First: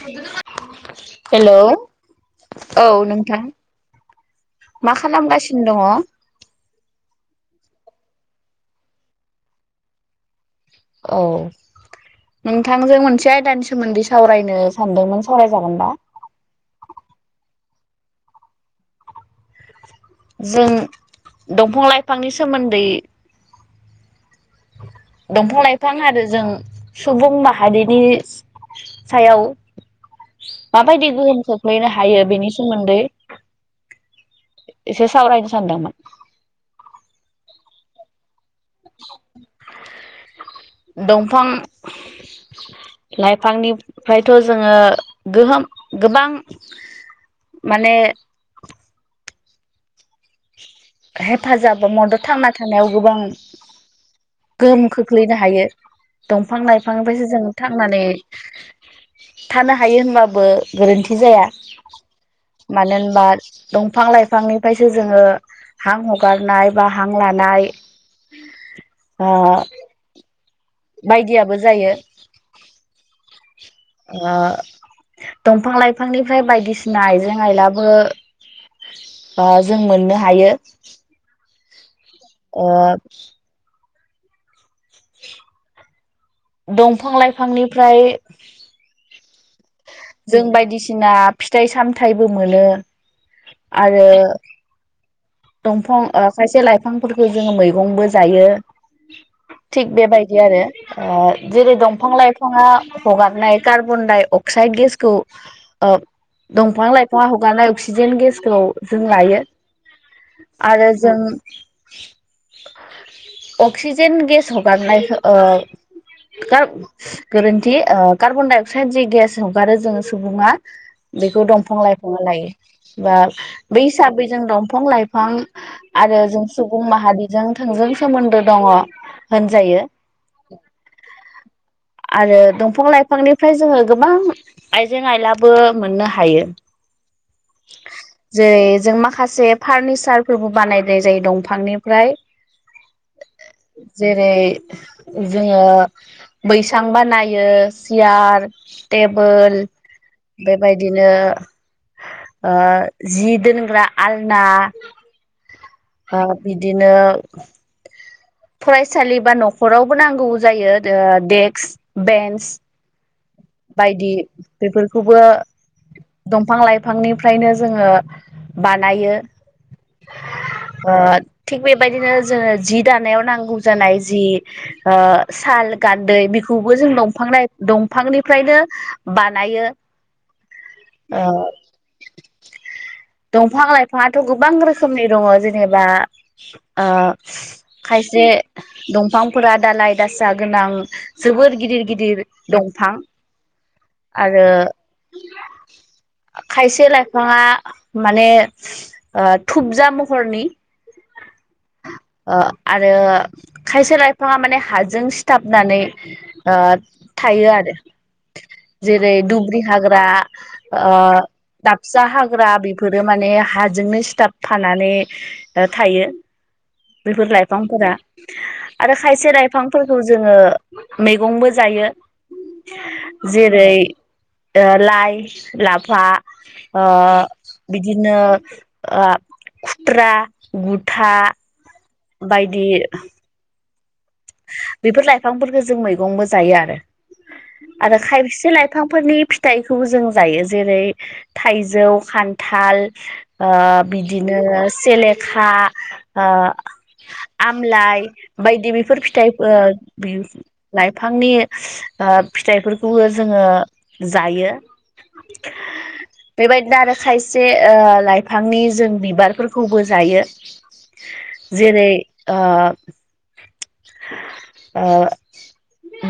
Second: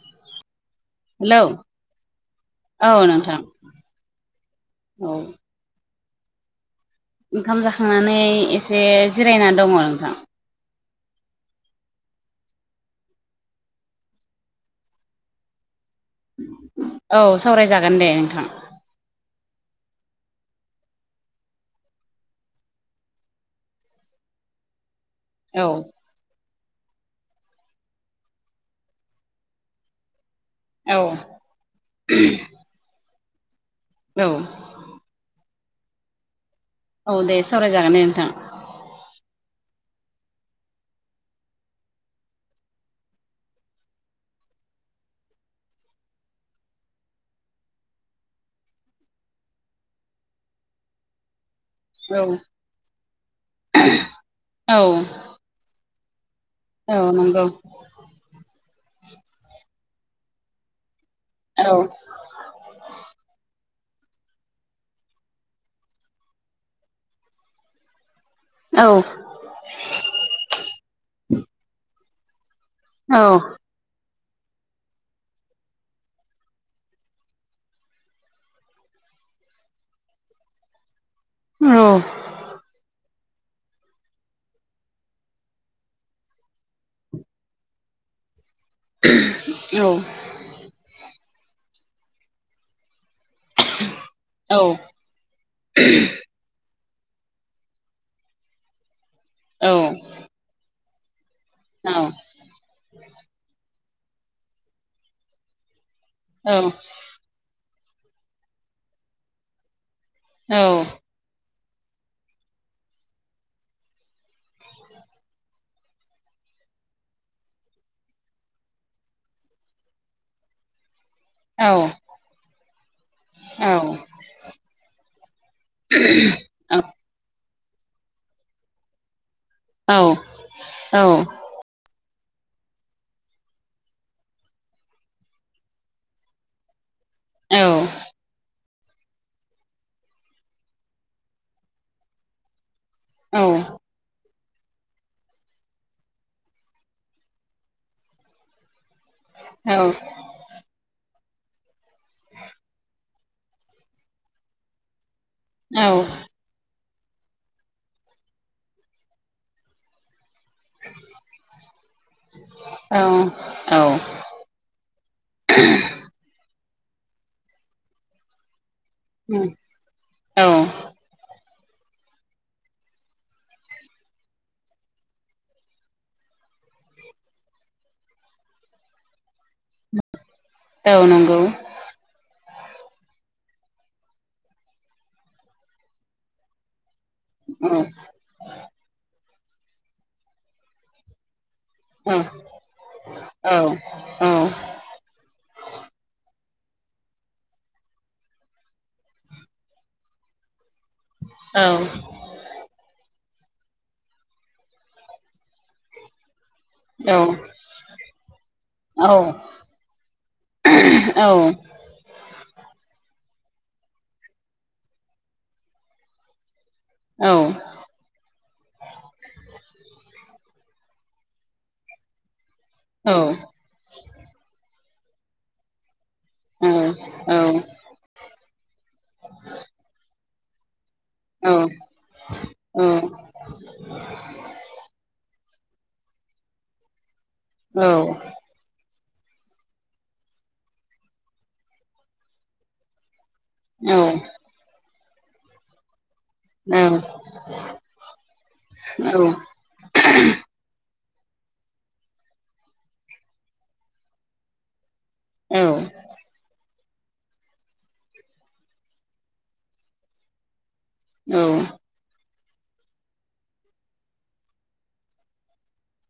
[unintelligible] Hello hello औ नोंथां मा औ खालामगासिन खिन‌ दङ। ओंखाम जाखांनानै एसे जिरायना दङ नोंथां। औ नोंथां जों मोनसे आयदानि सोमोन्दै सावरायनो सानदोंमोन सावराय जागोन ना? औ सावराय जागोन दे नोंथां। जों दंफां लाइफांनि सोमोन्दै दंफां औ लाइफां आरो जों सुबुं माहारिनि सायाव औ माबायदि गोहोम खोख्लैनो हायो बेनि सोमोन्दै औ। एसे सावरायनो सानदोंमोन। औ दे सावरायजागोन दे नोंथां। [inaudible] दंफां लाइफांनिफ्रायथ' जोंङो गोहोम गोबां माने हेफाजाब मदद औ थांना थानायाव गोबां औ गोहोम खोख्लैनो हायो। औ दंफां-लाइफांनिफ्रायसो नंगौ जों थांनानै थानो हायो होनबाबो गोरोन्थि जाया। औ मानो होनबा दंफां लाइफांनिफायसो जोङो हां हगारनाय बा हां लानाय औ ओ बायदियाबो जायो। औ ओ दंफां लाइफांनिफ्राय बायदिसिना आइजें आइलाबो ओ जों मोननो हायो। औ ओ दंफां-लाइफांनिफ्राय औ जों बायदिसिना फिथाइ सामथाइबो मोनो आरो औ दंफं ओ खायसे लाइफांफोरखो जोङो मैगंबो जायो। थिग बेबायदि आरो ओ जेरै दंफां लाइ फांआ हगारनाय कार्बन दाइ अक्साइ गेखौ ओ औ दंफां लाइफां फुंङा हगारनाय अक्सिजेन गेसखौ जों लायो। औ औ आरो जों अक्सिजेन गेस हगारनायखौ ओ कार्ब गोरोन्थि ओ कार्बन डाइ अक्साइद जि गेस हगारो जोंङो सुबुंङा। बेखौ औ दंफां लइफांङा लायो बा बै हिसाबै जों दं बिफां-लाइफां आरो जों सुबुं माहारिजों थोंजों सोमोन्दो दंङ। होनजायो औ आरो दंफं लाइफांनिफ्राय जोङो गोबां आइजें आयलाबो मोननो हायो। जेरै जों माखासे फारनिचारफोरबो बानायनाय जायो दंफांनिफ्राय। औ जेरै जोङो बैसां बानायो सियार टेबोल बेबायदिनो ओ जि दोनग्रा आलना औ। ओ बिदिनो फरायसालि बा नखरावबो नांगौबो जायो दो देक्स बेन्स ओ बायदि बेफोरखौबो दंफां लाइफांनिफ्रायनो जोङो बानायो औ औ ओद थिग बेबायदिनो जोङो जि दानायाव नांगौ जानाय जि ओ साल गान्दै बेखौबो जों दंफां लाय दं बिफांनिफ्रायनो बानायो औ ओ नंगौ दंफां लाइफांङाथ' गोबां रोखोमनि दंङ जेनेबा ओ औ खायसे दंफांफोरा दालाय दासा गोनां जोबोर गिदिर औ गिदिर दं थां औ औ आरो खायसे लायफांङा माने ओ थुबजा महरनि औ ओ आरो खायसे लाइफाङा माने हाजों सिथाबनानै ओ थायो आरो। जेरै दुब्रि हाग्रा ओ टाब जा हाग्रा बेफोरो माने हाजोंनो सिथाब फानानै ओ थायो। बेफोर लाइफांफोरा आरो खायसे लायफांफोरखौ जोंङो मैगंबो जायो। औ जेरै ओ लाइ, लाफा ओ बिद दिनो ओ खुथ्रा, बुथा औ औ बेफोर लाइफांफोरखो जों मैगंबो जायो आरो आरो खायसे लाइ फांफोरनि फिथाइखौबो जों जायो जेरै थाइजौ खान्थाल ओ बिदिनो सेलेखा ओ आमलाइ बायदि बेफोर फिथाइ ओ बि लाइफांनि ओ फिथाइफोरखौबो जोङो जायो। औ बेबायदिनो आरो खायसे ओ लाइफांनि जों बिबारफोरखौबो जायो। जेरै ओ ओ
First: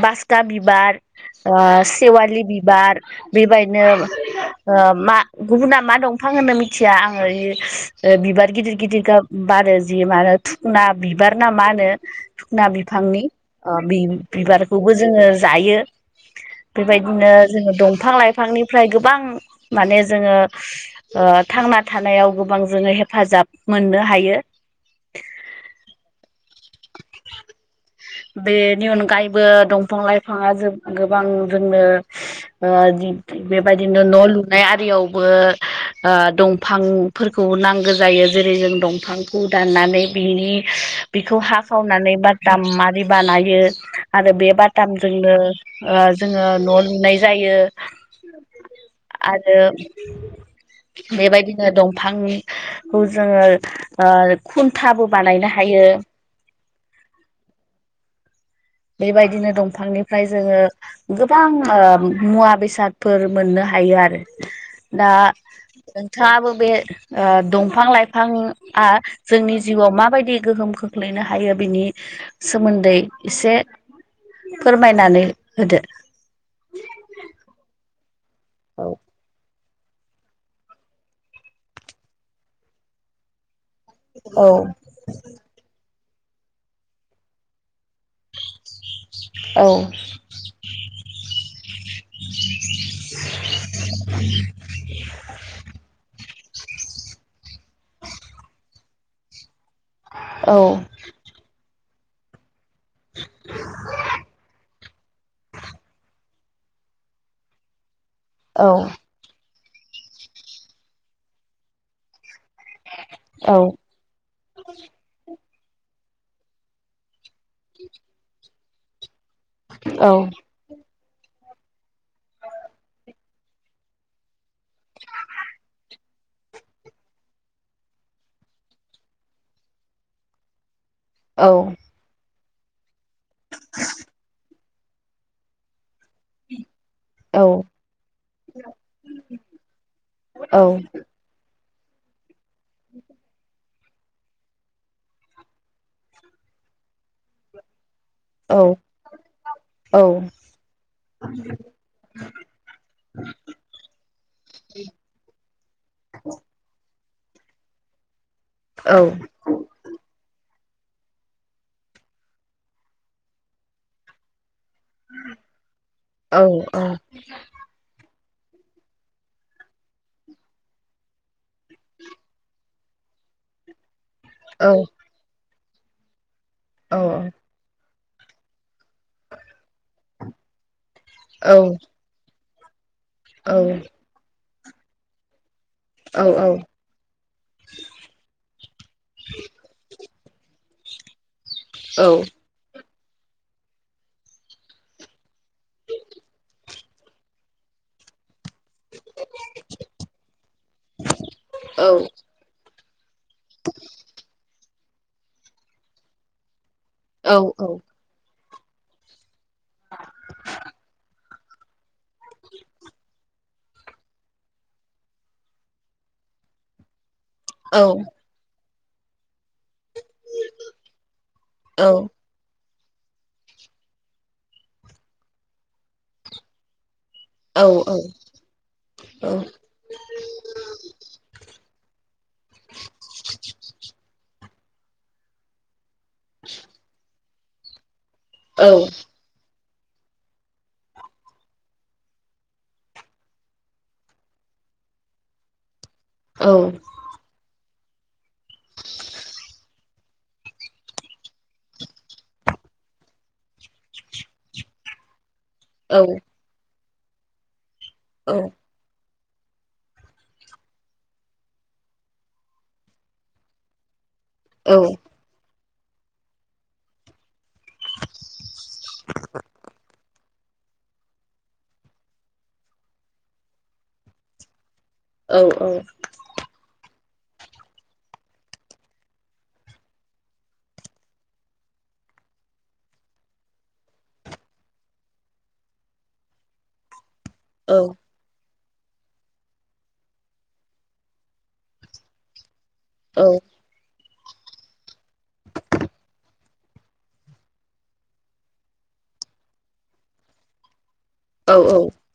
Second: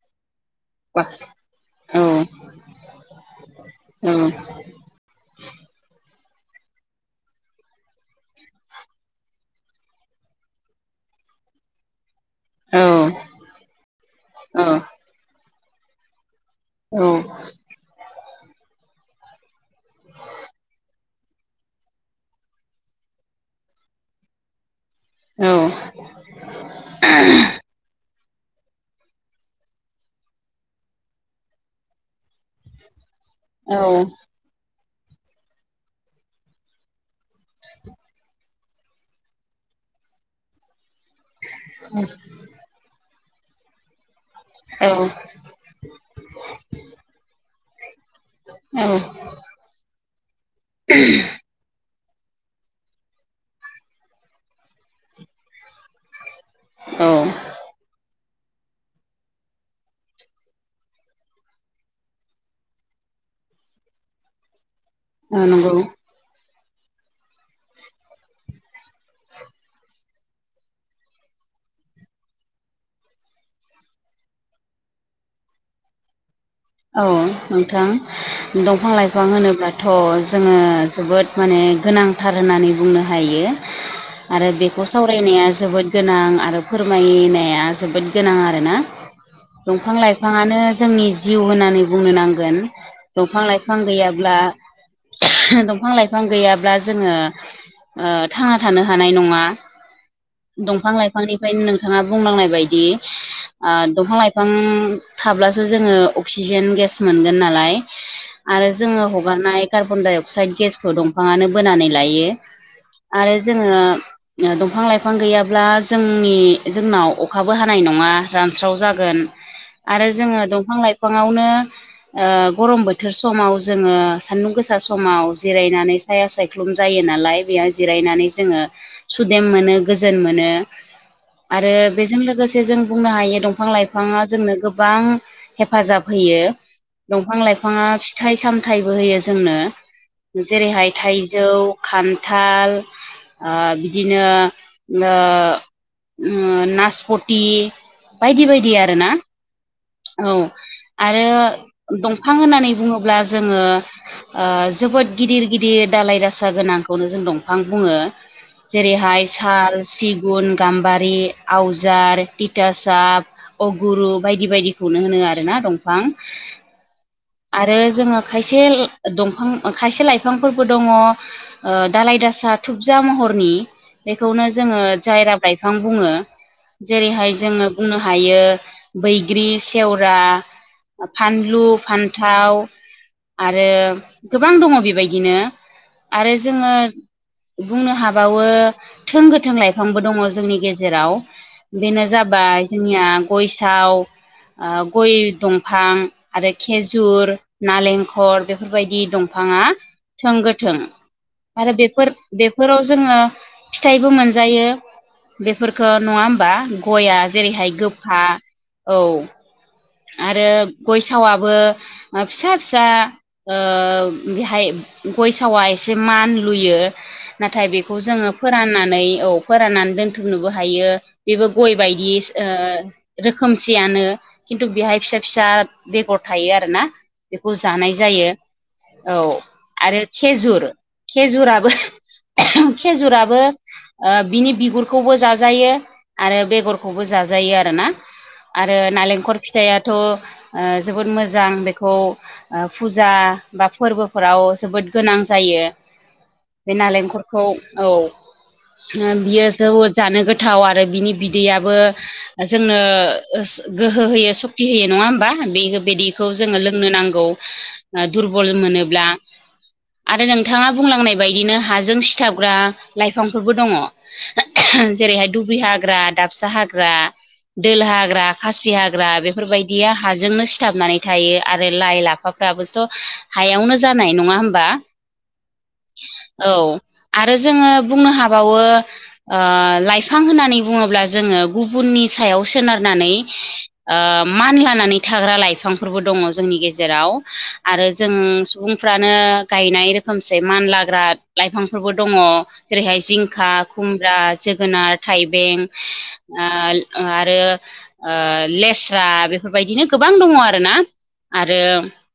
बास का बिबार बास ओ औ सेवालि बिबार बिबायनो औ ओ मा गुबुना मा दंफां होनो मिथिया आङो [unintelligible] ओ बिबार गिदिर गिदिर गाब बारो जि मा होनो थुखना बिबार ना मा होनो? थुखना औ बिफांनि ओ औ बि-बिबारखौबो जोङो जायो। बेबायदिनो जोङो दंफां लाइफांनिफ्राय गोबां माने जोङो ओ थांना थानायाव गोबां जोङो हेफाजाब मोननो हायो। औ। [inaudible] बेनि अनगायैबो दंफां लाइफाङा जो गोबां जोंनो ओ [unintelligible] औ बेबादिनो न' लुनाय आरियावबो ओ दंफां फोरखौ नांगो जायो जेरै जों दंफांखौ दाननानै बिनि बिखौ हा खावनानै बाताम मारै बानायो आरो बे बातामजोंनो ओ जोङो न' लुनाय जायो। उम आरो बेबायदिनो दंफांनि खौ जोङो ओ खुन्थाबो बानायनो हायो। औ बेबायदिनो दंफांनिफ्राय जोङो गोबां ओ मुवा बेसादफोर मोननो हायो आरो। दा औ नंगौ नोंथाङाबो बे ओ दंफां लाइफांआ जोंनि जिउआव माबायदि गोहोम खोख्लैनो हायो बिनि सोमोन्दै एसे फोरमायनानै होदो। औ नोंथां औ दंफां लाइफां होनोब्ला थ' जोङो जोबोद माने गोनांथार होननानै बुंनो हायो। आरो औ बेखौ सावरायनाया जोबोद गोनां आरो फोरमायनाया जोबोद गोनां आरोना। औ दंफां लाइफाङानो जोंनि जिउ होनानै बुंनो नांगोन दंफां लाइफां गैयाब्ला दंफां लाइफां गैयाब्ला जोङो ओ थांना थानो हानाय नङा दंफां लाइफांनिफ्रायनो नोंथाङा बुंलांनाय बाय दि दंफां लाइफां थाब्लासो जोङो अक्सिजेन गेस मोनगोन नालाय औ आरो जोङो हगारनाय कार्बन डाइ अक्साइड गेसखौ दंफाङानो बोनानै लायो आरो औ जोङो दंफां लाइफां गैयाब्ला जोंनि जोंनाव अखाबो हानाय नङा रानस्राव जागोन आरो औ जोङो दंफां लाइफाङावनो ओ गरम बोथोर समाव जोङो सान्दुं गोसा समाव जिरायनानै साया सायख्लुम जायो नालाय बेयाव जिरायनानै जोङो सुदेम मोनो गोजोन मोनो आरो औ बेजों लोगोसे जों बुंनो हायो दंफां लाइफाङा जोंनो गोबां हेफाजाब होयो दंफां औ लाइफाङा फिथाइ सामथायबो होयो जोंनो जेरैहाय थाइजौ, खान्थाल ओ बिदिनो ओ ओ नासपटि बायदि औ बायदि आरो ना। औ आरो दंफां होननानै बुङोब्ला जोङो ओ जोबोद गिदिर गिदिर दालाय दासा गोनांखौनो जों दंफां बुङो। जेरैहाय साल, सिगुन, गाम्बारि, आवजार तिथटासाब, अगुरु बायदि बायदिखौनो होनो आरो ना दंफां। औ औ आरो जोङो खायसे दंफां खायसे लाइफांफोरबो दङ। ओ दालाय दासा थुबजा महरनि बेखौनो जोङो जायराब लाइफां बुङो जेरैहाय जोङो बुंनो हायो बैग्रि सेवरा फानलु, औ फानथाव आरो गोबां दङ बेबायदिनो आरो जोङो बुंनो हाबावो थों गोथों लाइफांबो दङ जोंनि गेजेराव औ बेनो जाबाय जोंनिया गयसाव गय दंफां आरो खेजुर नालेंखर बेफोरबायदि दंफाङा थों गोथों आरो बेफोर बेफोराव जोङो फिथाइबो मोनजायो बेफोरखो नङा ओमबा? गया जेरैहाय गोफा औ। आरो गयसाव आबो फिसा फिसा ओ बेहाय गयसावआ एसे मान लुयो। नाथाय बेखौ जोङो फोराननानै औ फोराननानै दोनथुमनोबो हायो बेबो गय बायदि ओ रोखोमसेयानो खिन्टु बेहा फिसा फिसा बेगर थायो आरोना। बेखौ जानाय जायो औ आरो खेजुर खेजुराबो खेजुराबो ओ बिनि बिगुरखौबो जाजायो आरो बेगरखौबो जाजायो आरोना आरो नालेंखर फिथाइ आथ' ओ जोबोद मोजां बेखौ ओ फुजा बा फोरबोफोराव जोबोद गोनां जायो बे नालेंखर खौ औ ओ बियो जोबोद जानो गोथाव आरो बिनि बिदैयाबो जोंनो गोहो होयो। सक्ति होयो नङा होमबा बेबायदिखौ जोङो लोंनो नांगौ। दुरबल मोनोब्ला आरो नोंथाङा बुंलांनाय बायदिनो हाजों सिथाबग्रा लाइफांफोरबो दङ। जेरैहाय दुब्रि हाग्रा, दाबसा हाग्रा, दोल हाग्रा, खासि हा ग्रा बेफोर बायदिया हाजोंनो सिथाबनानै थायो आरो लाइ लाफाफ्राबोथ' हायावनो जानाय नङा होमबा? औ औ औ आरो जोङो बुंनो हाबावो ओ‌लाइफां होननानै बुङोब्ला जोङो गुबुननि सायाव सोनारनानै मान लानानै थाग्रा लाइफांफोरबो दङ जोंनि गेजेराव आरो जों सुबुं फ्रानो गायनाय रोखोमसे मानलाग्रा लाइफांफोरबो दङ जेरैहाय जिंखा खुमब्रा जोगोनार थाइबें ओ आरो ओ लेस्रा बेफोरबायदिनो गोबां दङ आरोना आरो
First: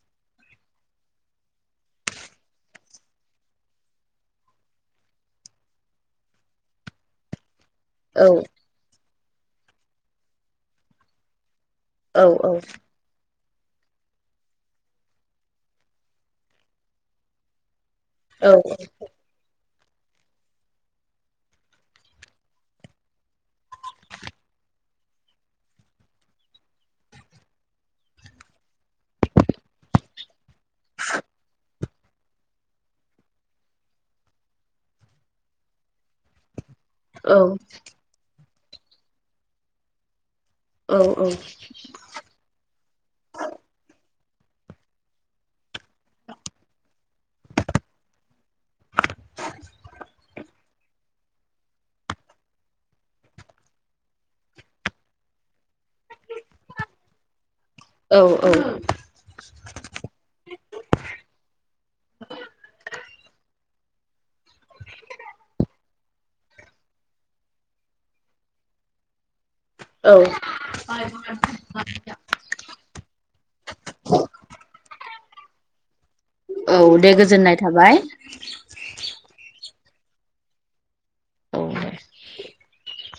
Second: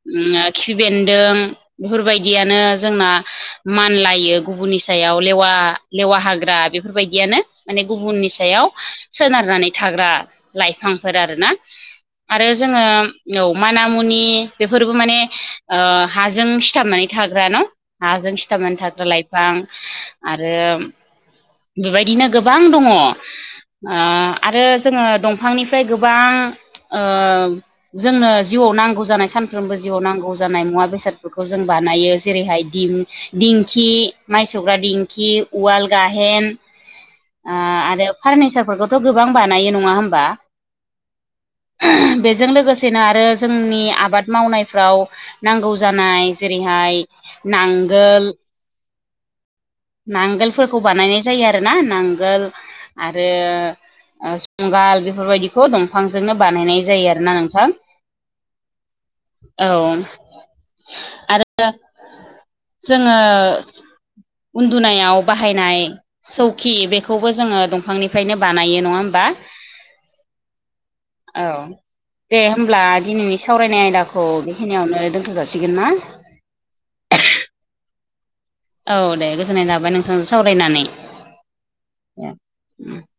खिफि बेन्दों बेफोरबायदियानो जोंना मान लायो गुबुननि सायाव लेवा लेवा हाग्रा बेफोरबायदियानो माने गुबुननि सायाव सोनारनानै थाग्रा लाइफांफोर आरोना आरो जोङो औ माना मुनि बेफोरबो माने हाजों सिथाबनानै थाग्र न' हाजों सिथामनानै थाग्रा लाइफां आरो बेबायदिनो गोबां दङ ओ आरो जोङो दंफांनि फ्राय गोबां ओ जोंनो जिउआव नांगौ जानाय सानफ्रोमबो जिउआव नांगौ जानाय मुवा बेसादफोरखौ जों बानायो जेरैहाय दिम दिंखि माइसौग्रा दिंखि उवाल गाहेन औ ओ आरो फार्निचारफोरखौथ' गोबां बानायो नङा होमबा औ औ बेजों लोगोसेनो आरो जोंनि आबाद मावनायफ्राव नांगौ जानाय जेरैहाय नांगोल, नांगोलफोरखौ बानायनाय जायो आरोना। नांगोल आरो जुंगाल बेफोरबायदिखौ दंफांजोंनो बानायनाय जायो आरोना नोंथां। औ औ औ आरो जो- ङो उन्दुनायाव बाहायनाय सौखि बेखौबो जोङो दंफांनिफ्रायनो बानायो नङा होमबा औ औ दे होमब्ला दिनैनि सावरायनाय आयदाखौ बेखिनियावनो दोनथ' जासिगोन ना? औ दे गोजोननाय थाबाय। औ दे गोजोननाय थाबाय नोंथांजों सावरायनानै [inaudible] [inaudible]